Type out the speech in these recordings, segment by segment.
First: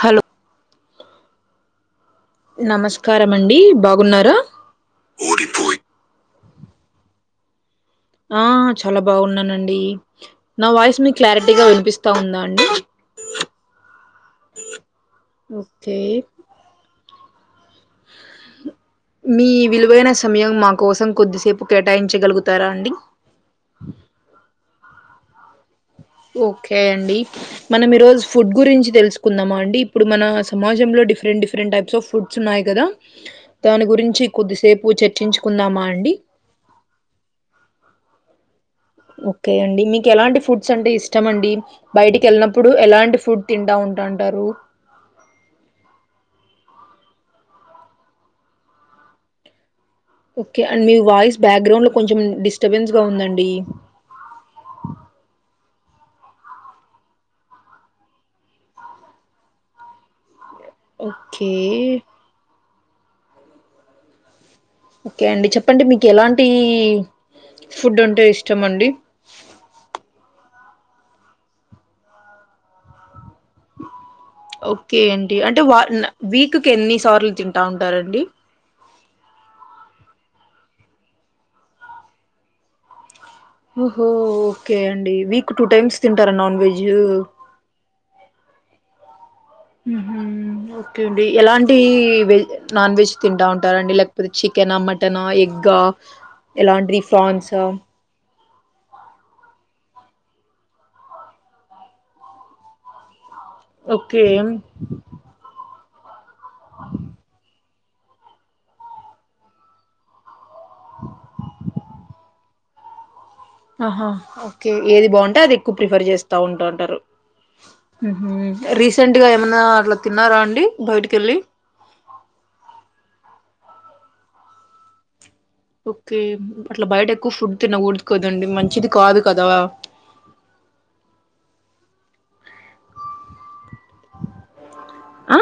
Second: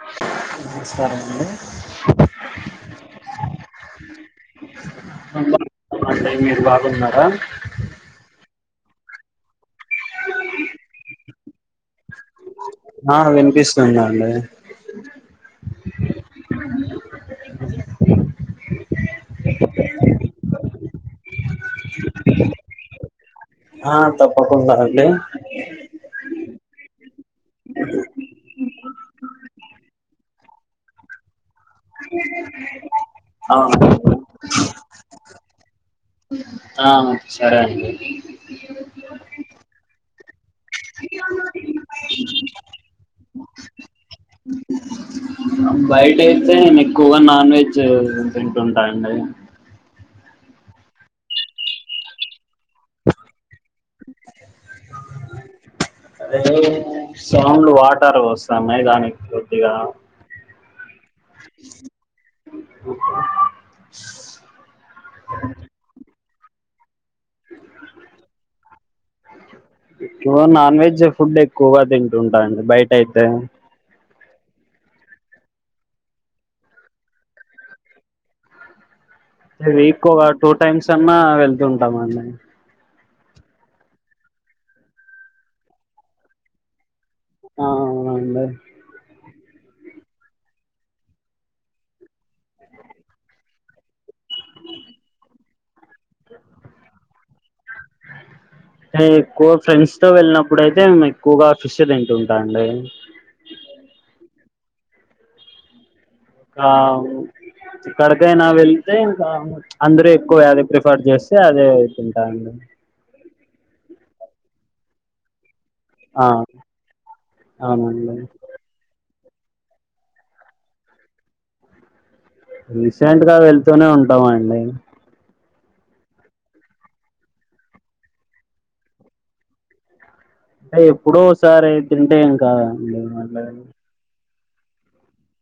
Hello నమస్కారం అండి నమస్కారం అండి బాగున్నార [unintelligible] మీరు బాగున్నార ఆ చాలా బాగున్నానండి నా వాయిస్ మీకు క్లారిటీగ వినిపిస్తా ఉందా అండి ఆ విన్పిస్తుందండి ఓకే అ మీ విలువైన సమయం మా కోసం కొద్దిసేపు కేటాయించగలుగుతారా అండి హ తప్పకుండా అండి ఓకే అండి మనం ఈరోోజు ఫుడ్ గురించి తెలుసుకుందామా అండి ఇప్పుడు మన సమాజంలో లో different different types of food స్ ఉన్నాయి కదా ఆ దాని గురించి కొద్దిసేపు చర్చించుకుందామా అండి ఆహ సరే అండి ఓకే అండి మీకు ఎలాంటి ఫుడ్స్ అంటే ఇష్టం అండి బయటికి వెళ్ళినప్పుడు ఎలాంటి ఫుడ్ తింటా ఉంటాంటారు బయట అయితే నేను ఎక్కువగా నాన్ వెజ్ తింటు ఉంటాను అండి ఓకే అండ్ మీ వాయిస్ బ్యాక్గ్రౌండ్ లో కొంచెం డిస్టర్బెన్స్ గా ఉందండి అదే సౌండ్లు వాటర్ వస్తుాన్నాయి దానికి కొద్దిగా ఓకే ఓకే అండి చెప్పండి మీకు ఎలాంటి ఫుడ్ ఉంటే ఇష్టం అండి క్కువ నాన్ వెజ్ ఫుడ్ ఎక్కువగా తింటు ఉంటానండి బయట అయితే ఓకే అండి అంటే వన్ వీక్కి ఎన్ని సార్లు తింటా ఉంటారండి వీక్ ఒక టూ టైమ్స్ అన్నా వెళ్తుంటాం అండి ఓహో ఓకే అండి వీక్ టూ టైమ్స్ తింటారా నాన్ వెజ్ ఆ అవునండి ఓకే అండి ఎలాంటి వెజ్ నాన్ వెజ్ తింటా ఉంటారంండి లేకపోతే చికె కెనా మటన ఎగ్ ఆ ఎలాంటిది ఫ్రాన్స అ ఎక్కువ ఫ్రెండ్స్ తో వెళ్ళినప్పుడు అయితేే ఎక్కువగా ఫిష్ షె తింటు ఉంటా అండి ఓకే ఇకా ఎక్కడికైనా వెల్తే ఇంకా అందరుూ ఎక్కువేది ప్రిఫర్ చేస్తే అదే తింటా అండి అహా ఓకే ఏది బాగుంటే అది ఎక్కువ ప్రిఫర్ ఆ చేస్తా ఉంటాంటారు అవునండి రీసెంట్గా ఏమన్నా అట్ల తిన్నారా అండి బయటికి వెళ్ళి రీసెంట్ గా వెళ్తూనే ఉంటాం అండి ఓకే అట్ల బయటకు ఎక్కువ ఫుడ్ తినకూడదు కదండి మంచిది కాదు కదా అంటే ఎప్పుడో ఒకసారి తింటే ఏం కాదండి మాట్డ ఆ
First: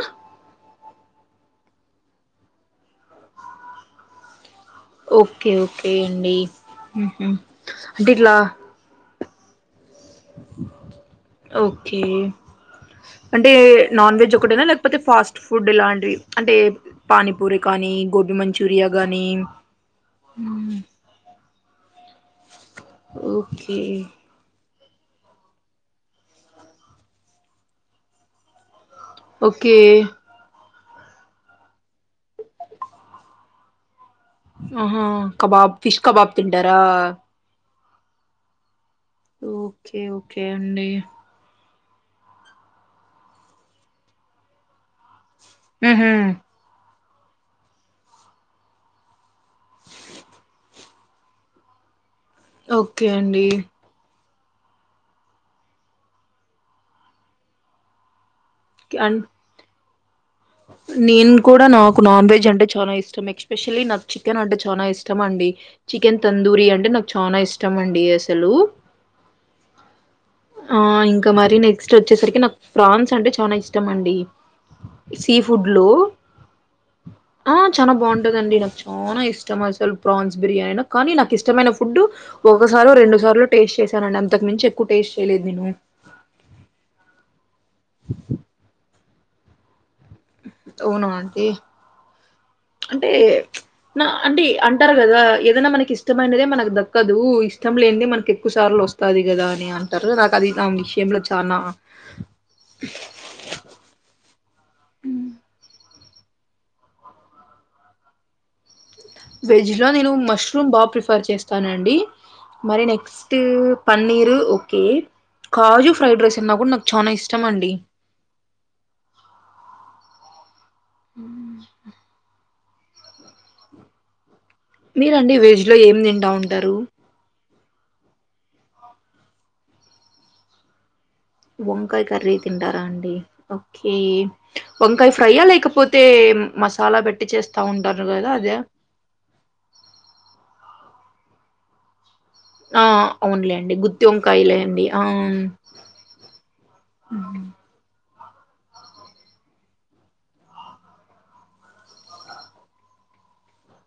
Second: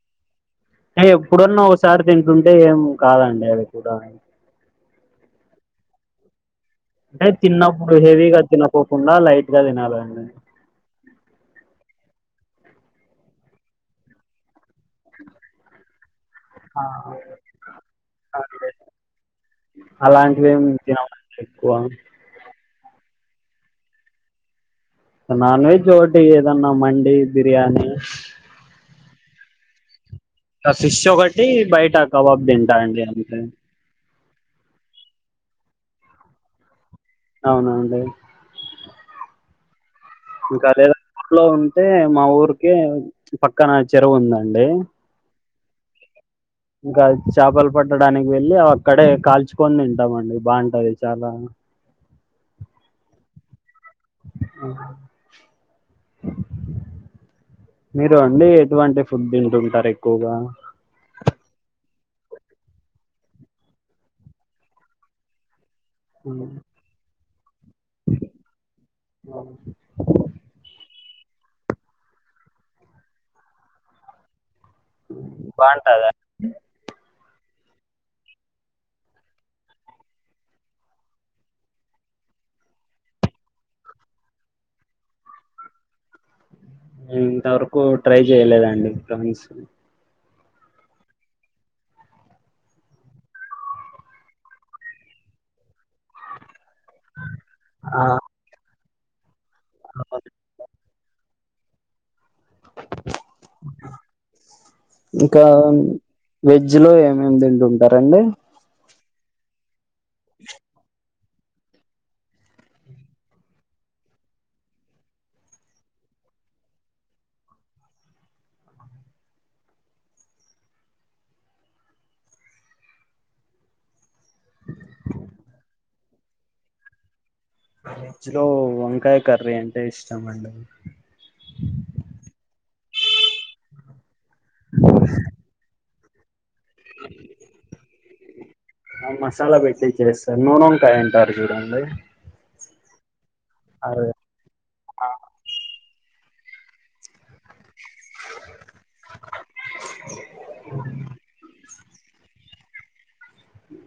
అంటే ఎప్పుడన్న ఒకసారి తింటుంటే ఏం కాదండి అది కూడా ఓకే ఓకే అండి అంటే ఉహు తిన్నప్పుడు అంటే ఇట్లా హెవీగ తినకోకుండా లైట్ గా తినాలండి ఓకే అంటే నాన్ వెజ్ ఒకటేన. లేకపోతే ఫాస్ట్ ఫుడ్ ఇలాంటివి అంటే ఆ పానీపూరి కానీ గోబీ మంచూరియా కాగానీ అలాంటివి ఏం తినమండి ఎక్కువ ఓకె నాన్ వెజ్ ఓటి ఏదన్నా మండి బిర్యానీ. ఓకే గా ఫిష్ ఒకటి బయట కవాబ్ తింటా అండి అంతే. ఆహా కబాబ్. ఫిష్ కబాబ్ తింటరా. అవునా అండి. Okay okay. ఇంకా అండి అదేదాంట్లో ఉంటే మా ఊరికే పక్కన చెరువుందండి. ఊహు ఇంకా చాపలు పట్టడానికి వెళ్ళి. అక్కడే కాల్చుకొని తింటామండి. బాగుంటది చాలా ఓకే అండి. మీరు అండి. ఎటువంటి అండ్ ఫుడ్ తింటుంటారు ఎక్కువగా. నేను కూడా. నాకు నాన్ వెజ్ అంటే చాలా ఇష్టం. ఎక్స్పెషల్లీ నాకు. చికెన్ అంటే చానా ఇష్టం అండి. చికెన్ హ్మ్. తందూరి అంటే నాకు చానా ఇష్టం అండి అసలు. ఆ [unintelligible] ఆ ఇంకా మరి నెక్స్ట్ వచ్చేసరికి నాకు ఫ్రాన్స్ అంటే చానా ఇష్టం అండి. సీ ఫుడ్లు. బాగుంటదా ఆ చానా బాగుంటదండి నాకు. చానా ఇష్టం అసలు ప్రాన్స్ బిర్యానీ కానీ నాకు ఇష్టమైన ఫుడ్. ఒకసారు రెండు సార్లు టేస్ట్ చేశానండి అంతకు మించి ఎక్కువ టేస్ట్ చేయలేదు నేను. నేను ఇంతవరకు ట్రై చేయలేదండి ఫ్రాన్స్. అవునా ఆంటీ. అంటే నా అంటే అంటారు కదా. ఏదైనా మనకి ఇష్టమైనదే మనకు దక్కు. కదు ఇష్టం ఆ లేనిది మనకి ఎక్కువ సార్లు వస్తాది కదా. అని అంటారుకదా నాకు అది విషయంలో జ. తానా ఇంకా వెజ్ లో ఏమేమ్ తింటూటారండి. వెజ్ లో నేను మష్రూమ్ బాగా ప్రిఫర్ చేస్తానండి. మరి నెక్స్ట్ పన్నీరు ఓకే. కాజు ఫ్రైడ్ రైస్ అన్నా కూడా నాకు చానా ఇష్టం అండి. ఉ [inaudible] మీరండి వెజ్ లో ఏం తింటా ఉంటారు. వెజ్ లో వంకాయ కర్రీ అంటే ఇష్టం అండి. వంకాయ కర్రీ తింటారా అండి ఓకే వంకాయ ఫ్రైయా లేకపోతే. లేకపోతే మసాలా పెట్టి చేస్తా ఉంటారు కదా అదా. మసాలా పెట్టి చేస్తారు నూనెంకాయ అంటారు చూడండి. ఆ అవును లేండి గుత్తి అదే వంకాయ. వంకాయ లేండి ఆ.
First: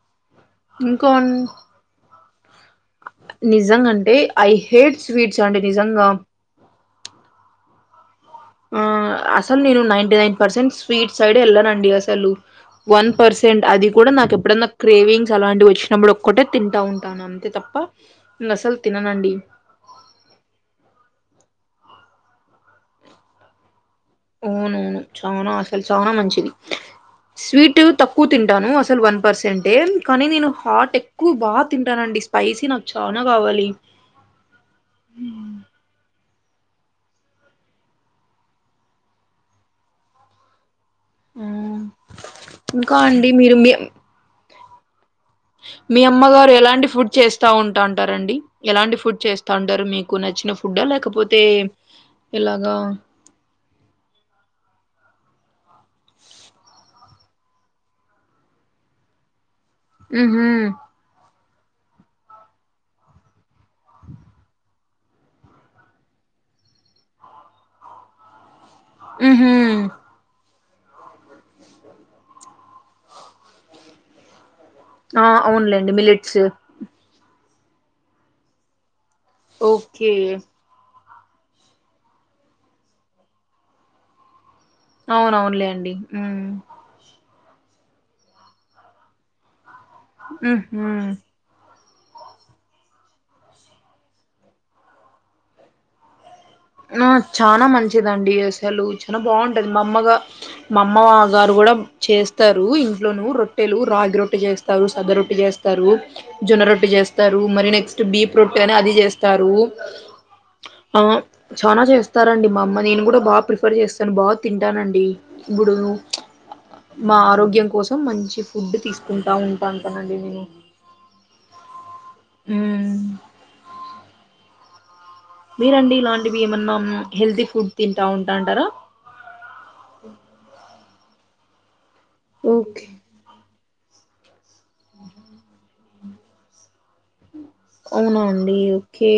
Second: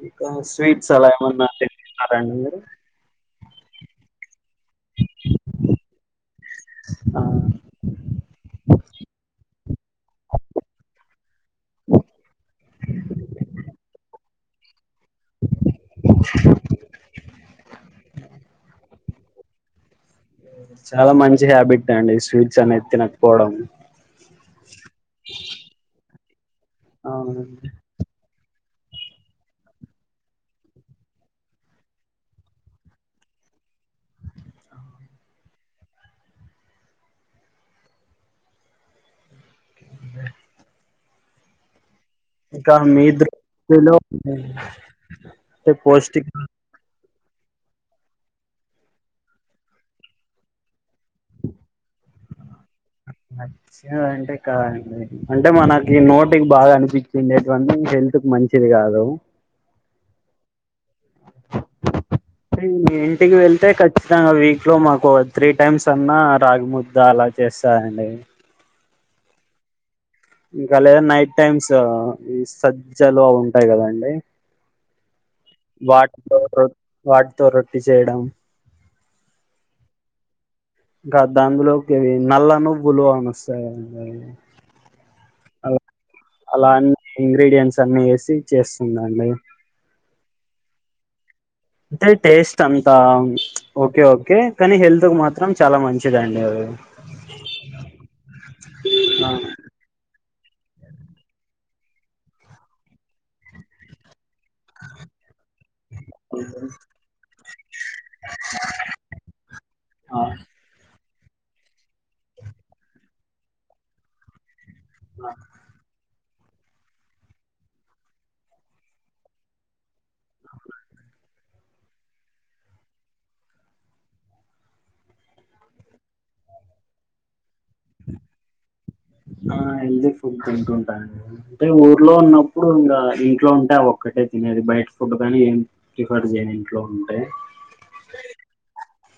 ఇంకా స్వీట్స్ అలా ఇంకా ఏమన్నా తింటారా అండి మీరు. నిజంగా అంటే ఐ హేట్ స్వీట్స్ అండి నిజంగా. ఆ ఆ అసలు నేను నైన్టినైన్ పర్సెంట్ స్వీట్ సైడ్ వెళ్ళనండి అసలు. వన్ పర్సెంట్ అది కూడా నాకు ఎప్పుడన్నా క్రేవింగ్. అలాంటి వచ్చినప్పుడు ఒక్కటే తింటా ఉంటాను. అంతే తప్ప నేను అసలు తిననండి. చాలా మంచి హ్యాబిట్ అండి స్వీట్స్ అనేది తినకపోవడం. అవునవును చానా అసలు చానా మంచిది. అవునండి స్వీట్ తక్కు తింటాను అసలు వన్ పర్సంటే కానీ నేను హాట్ ఎ కు బా తింటానండి స్పైసీ నాకు చానా కావాలి అ ఉ ఇంకా మీ దృష్టిలో అండి మీ అమ్మ గారు ఎలాంటి ఫుడ్ చేస్ త ఉంటా అంటారు అండి ఎలాంటి ఫుడ్ చేస్తా ఉంటారు మీకు నచ్చిన ఫుడ్ ఆ లేకపోతే ఇలాగా నచ్చినది అంటే కాదండి అంటే మనకి నోటికి బాగా అనిపించినేటివి అనీ హెల్త్ కు మంచిది కాదు ఉహూ ఉ ఇంటికి వెళ్తే ఖచ్చితంగా వీక్ లో మాకు త్రీ టైమ్స్ అన్నా రాగీముద్ద అలా చేస్తారండి ఉహు ఇంకా లేదా నైట్ టైమ్స్ ఈ సజ్జలు అవు ఉంటాయి కదండి ఆ అవునులేండి వాటితో మిలిట్స్ రో వాటితో రొట్టి చేయడం ఓకే ఇంకా దాంలోకి నల్ల నువ్వులు అనీ వస్తాయి అండి అవునవునులే అండి అలాన్ ఇంగ్రీడియంట్స్ అన్ని ఏసి చేస్తుందండి ఉహు అంటే టేస్ట్ అంతా ఓకే ఓకే కానీ హెల్త్ కు మాత్రం చాలా మంచిదండి అవి ఆ చానా మంచిదండి అసలు చాలా ఆ, బాగుంటది మా అమ్మగా మా అమ్మవ గారు గుడా చేస్తారు ఇంట్లోనూ రొట్టెలు రాగి రొట్టె చేస్ తారు సద రొట్టి చేస్తారు జొన్న రొట్టి చేస్ స్తారు మరి నెక్స్ట్ బి ప్రోట్టె అని అది చేస్తారు ఆ, ఆ చనా చేస్తారంండి మా అమ్మ నేను కూడా బా ప్రిఫర్ చేస్తాను బా తింటాన డి ఇభూడు మా ఆరోగ్యం కోసం మంచి ఫుడ్ తీసుకుంటా ఉంటవు పంపనండి నేను ఉ మీరండి ఇలాంటివి ఏమన్నా హెల్తీ ఫుడ్ తింటా ఉంటా అంటారా ఆ హెల్తీ ఫుడ్ తింటుంటా అండి అంటే ఊర్లో ఉన్నప్పుడు ఓకే ఇంకా ఇంట్లో ఉంటే అవి ఒక్కటే తినేది బైట్ ఫుడ్ కానీ ఏం ప్రిఫర్ చేయను ఇంట్లో ఉంటే అవునాండి ఓకే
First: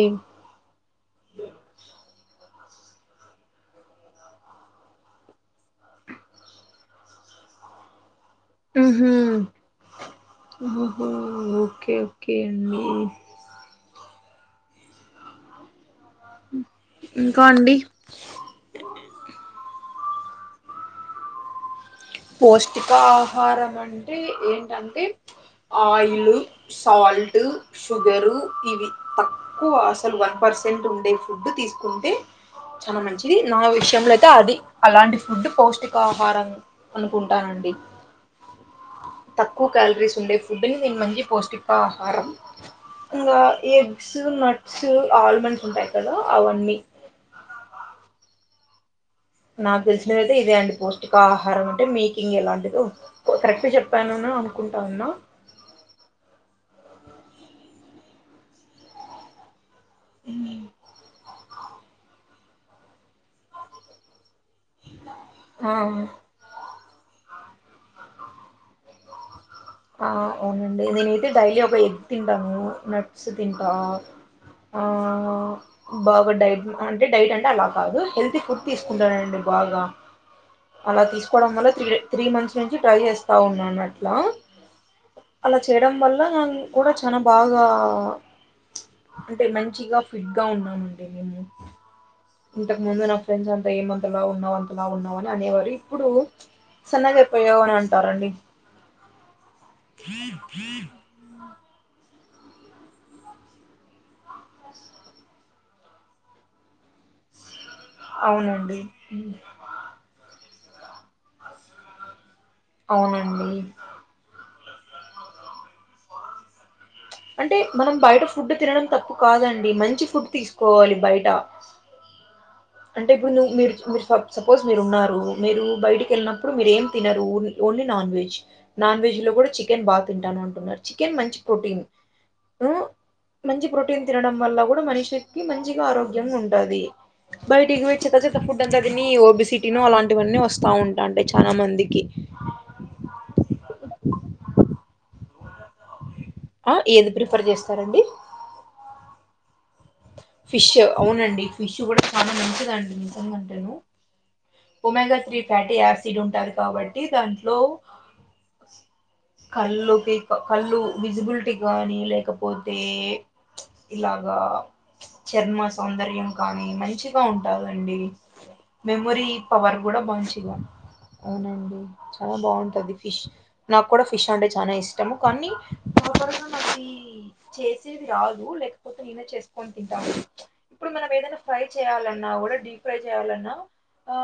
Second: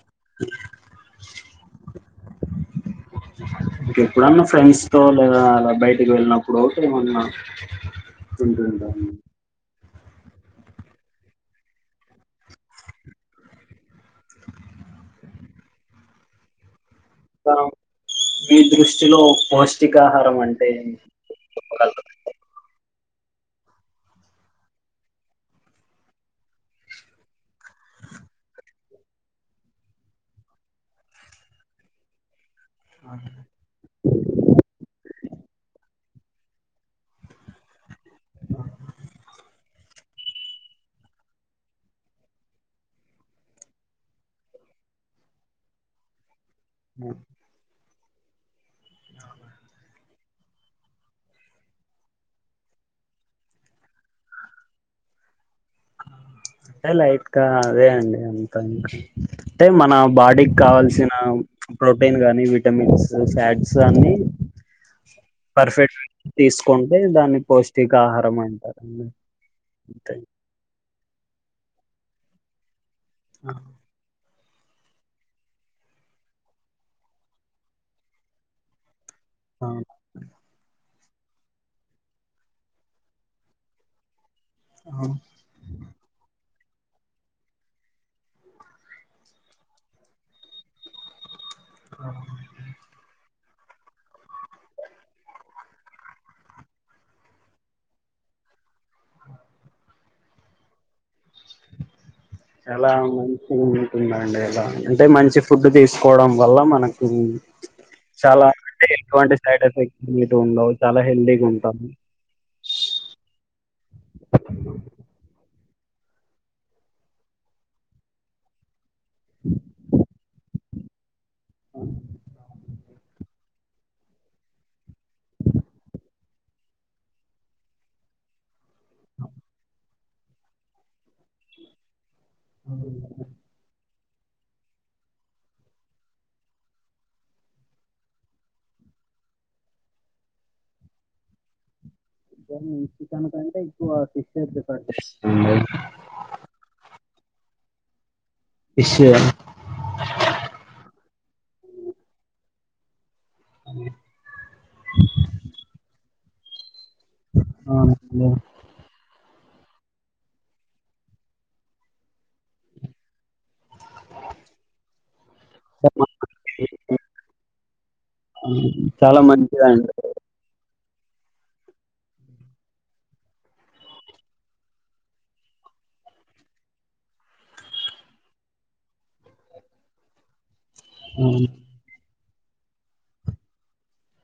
ఇంకే ఎప్పుడన్నా ఫ్రెండ్స్ తో లేదా అలా బయటికి వెళ్ళినప్పుడు ఒకటి ఏమన్నా ఉంటది ఉహు ఓహో ఓకే ఓకే అండి ఇంకా అండి మీ దృష్టిలో పౌష్టికాహారం అంటే చెప్పగలరా పౌష్టిక ఆహారం అంటే ఏంటంటే ఆయిలు సాల్టు షుగరు ఇవి తక్కువ అసలు వన్ పర్సెంట్ ఉండే ఫుడ్డు తీసుకుంటే చానా మంచిది నా విషయంలో అయితే అది అలాంటి ఫుడ్ పౌష్టికా ఆహారం అనుకుంటానండి తక్కు క్యాలరీస్ ఉండే ఫుడ్ని ఇంగా మంచి పౌష్టికాహారం ఇంగా ఎగ్స్ నట్స్ ఆల్మండ్స్ ఉంటాయి కదా అవన్నీ అ అహా నాకు దెల్సినవైతే ఇదే అండి పౌష్టికా ఆహారం అంటే మీకింగ్ ఎలాంటిదో ఓ కరెక్ట్ చెప్పానను అనుకుంటా ఉన్నా అంటే లైట్గా అదే అండి అంతా ఇంక అంటే మన బాడీకి కావాల్సిన ప్రోటీన్ గానీ విటమిన్సు ఫ్యాట్స్ అన్ని ఆ పర్ఫెక్ట్ తీస్కొంటే దాన్ని పౌష్టికాహారం అంటారండి. ఆ అంతే అవునండి నేనైతే డైలీ ఒక ఎగ్ తింటాను నట్స్ తింటా ఆ ఆ బాగా డైట్ అంటే డైట్ అంటే అలా కాదు హెల్తీ ఫుడ్ తీస్కుంటానండి బాగా అలా తీస్కోవడం వల్ల త్రీ త్రీ మంత్స్ నుంచి ట్రై చేస్తా ఉన్నాను అట్లా అలా చేయడం వల్ల నాన్ కూడా చానా బాగా అంటే మంచిగా ఫిట్గా ఉన్నామండి మేము ఆ ఇంతకు ముందర నా ఫ్రెండ్ అంతా ఏమంతలావు ఉన్నావు అంతలావ్ ఉన్నావు అని అనేవారు ఇప్పుడూ చిన్నగా అయిపోయావు అని అంటారండి. అ ఫ్రీ ఫ్రీ అంటే మంచి ఫుడ్ తీస్పిల్కోవడం వల్ల మనకు అ చాలా అంటే ఎటువంటి సైడ్ ఎఫెక్ట్ అనేటివ్ ఉండవు చాలా హెల్దిగుంటం అవునండి అంటే మనం బైట ఫుడ్ తినడం తప్పు కాదండి మంచి ఫుడ్ తీస్ కోవాలి బైట అంటే ఇప్పుడు ను మీరు మీరు సపోజ్ మీరు ఉన్నారు మీరు బైటికెల్లినప్పుడు మీరు ఏం తినరూ only non veg, non veg లో గూడా చికెన్ బా తింటాను అంటున్నారు చికెన్ మంచి ప్రోటీన్ అ మంచి ప్రోటీన్ తినడం వల్ల గూడా మనిషిక్కి మంచిగా ఆరోగ్యంగా ఉంటదీ. బైటివోయి చేత్త చేత్త ఫుడ్ అంత దీని ఓబేసిటీనో అలాంటివన్నీ ఒస్తా ఉంటాంటాయి చానా మందికి చికెన్ కంటే ఎక్కువ ఫిషె బేకటిస్ ఆ ఏది ప్రిఫర్ జెస్తారండి. ఫిషూ ఆ ఫిష్ అవునండి ఫిష్ గూడా చానా మంచిదండి నిజంగంటే అ ఒమెంగా త్రీ ఫ్యాటీ ఆయాసిడ్ ఉంటంది కాబట్టి దాంట్లో అవునండి. కళ్ళుకి కళ్ళు విజిబుల్టీక్ గాని లేకపోతే ఇలాగా చర్మ సౌందర్యం కానీ మంచిగా ఉంటందండి చాలా మెమొరీ పవర్ మంచిదండి. అవునండి చాలా బాగుంటది ఫిష్ నాక్ కూడా ఫిష్ అంటే చానా ఇష్టము కానీ చేసేది రాదు లేక్పోతే నేనే చేస్కొని తింటాను ఇప్పుడు మనం ఏదైనా అహా ఫ్రై చేయాలన్నా గూడా డీ ఫ్రై చేయాలన్నా ఆ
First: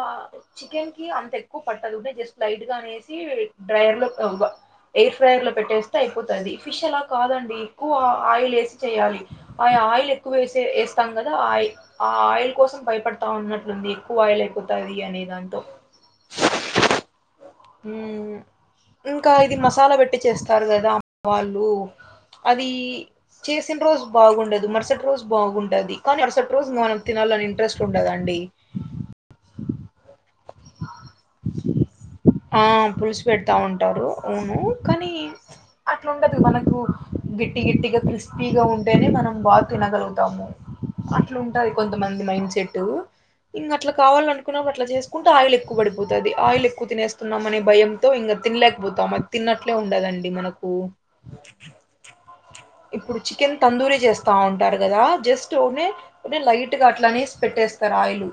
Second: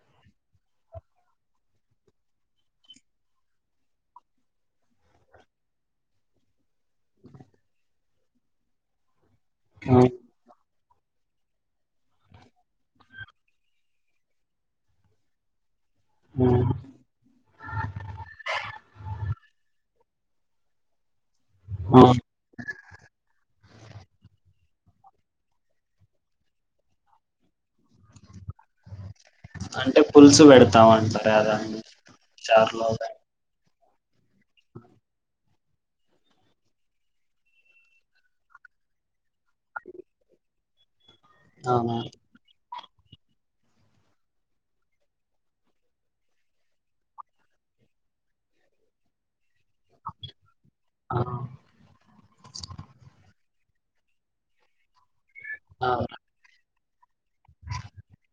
చికెన్ కి అంత ఎక్కువ పట్టదు జస్ట్ లైట్ గా అనేసి డ్రయర్ లో వ ఎయిర్ ఫ్రైయర్ లో పెట్టేస్తే అయిపోతది ఫిష్ అలా కాదండి ఎక్కువ ఆయిల్ వేసి చేయాలి. ఆ ఆయిల్ అవును. ఎక్కువ వేస వేస్తాం కదా ఆయీల్ ఆ ఆయిల్ కోసం భయపడతా ఉన్నట్లుంది ఎక్కువ ఆయిల్ అ పోతది అనే దాంతో ఉమ్ ఇంకా ఇది మసాలా పెట్టి చేస్తారు కదా వాళ్ళు అవును. అది చేసిన రోజు బాగుండదు మరుసటి రోజు బాగుంటది కానీ మరుసటి రోజు మనం తినాలని ఇంట్రెస్ట్ ఉండదండి అంటే పులుసు పెడతాం అంటారు అద ఆ చార్లో పులుసు పెడతా ఉంటారు అవును కానీ అట్లున్డదు మనకు గిట్టి గట్టిగా క్రిస్పీగా ఉంటేనే మనం బాగా తినగలుగుతాము అట్లూంటది అవునా? కొంతమంది మైండ్ సెట్ ఇంక అట్లా కావాల అనుకున్నప్పుడు అట్లా చే కుంటే ఆయిల్ ఎక్కువ పడిపోతుంది ఆయిల్ ఎక్కువ తినేస్తున్నాంమనే భయంతో ఇంకా తినలేకపోతాం తిన్నట్లే ఉండదండి మనకు అవును. ఇప్పుడు చికెన్ తందూరి చేస్తా ఉంటారు కదా జస్ట్ ఓమ్ అవును, అది లైట్ గా అట్లానే పెట్టేస్తారు ఆయిల్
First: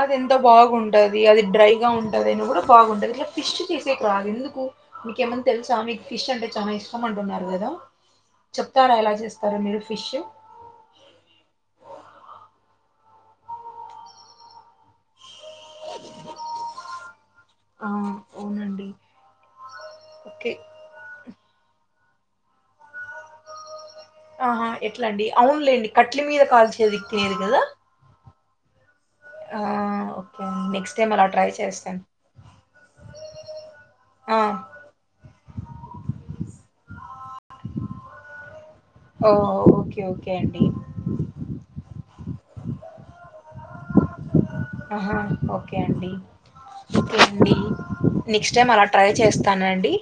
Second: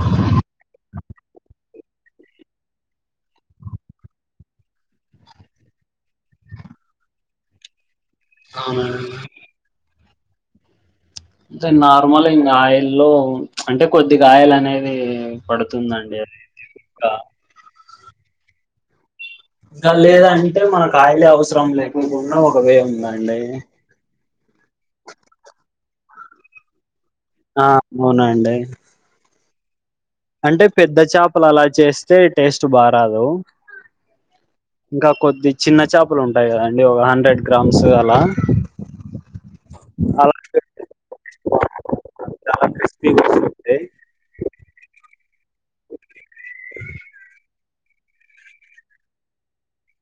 అది ఎంత బాగుంటది అది డ్రైగా ఉంటది అయినా కూడా బాగుంటది. కానీ ఫిష్ చేసేకు రాదు ఎందుకు మీక ఏమన్నా తెలుసా మీకు ఫిష్ అంటే చాలా ఇష్టం అంటున్నారు కదా చెప్తారా ఎలా అవునండి. చేస్తారో మీరు ఫిష్ నార్మల్ ఇంకా ఆయిల్ల్లో అంటే కొద్దిగా ఆయిల్ అనేవి పడుతుందండి అ ఇంకా ఆ అవునండి ఇంకా ఓకే లేదంటే మనకు ఆయిల్ ఏ అవసరం లేకుకుండా ఒక వే ఉందండి ఆహా ఎట్లా అండి అవునులేండి కట్లే మీద కాల్చిది తినేది కదా ఆ అవునండి ఆ అంటే అండి పెద్ద నెక్స్ట్ టైం చేపలు ట్రై అలా చేస్తాను చేస్తే టేస్ట్ బారాదు. ఆ ఇంకా కొద్ది చిన్న చేపలు ఉంటాయి కదండి రెడ్ గ్రామ్స్ అలా ఓ ఓకే అలా ఓకే అండి [unintelligible] చాలా క్రిస్పిగా ఆహా ఓకే అండి ఒకే అండి నెక్స్ట్ టైమ్ అలా ట్రై చేస్తానండి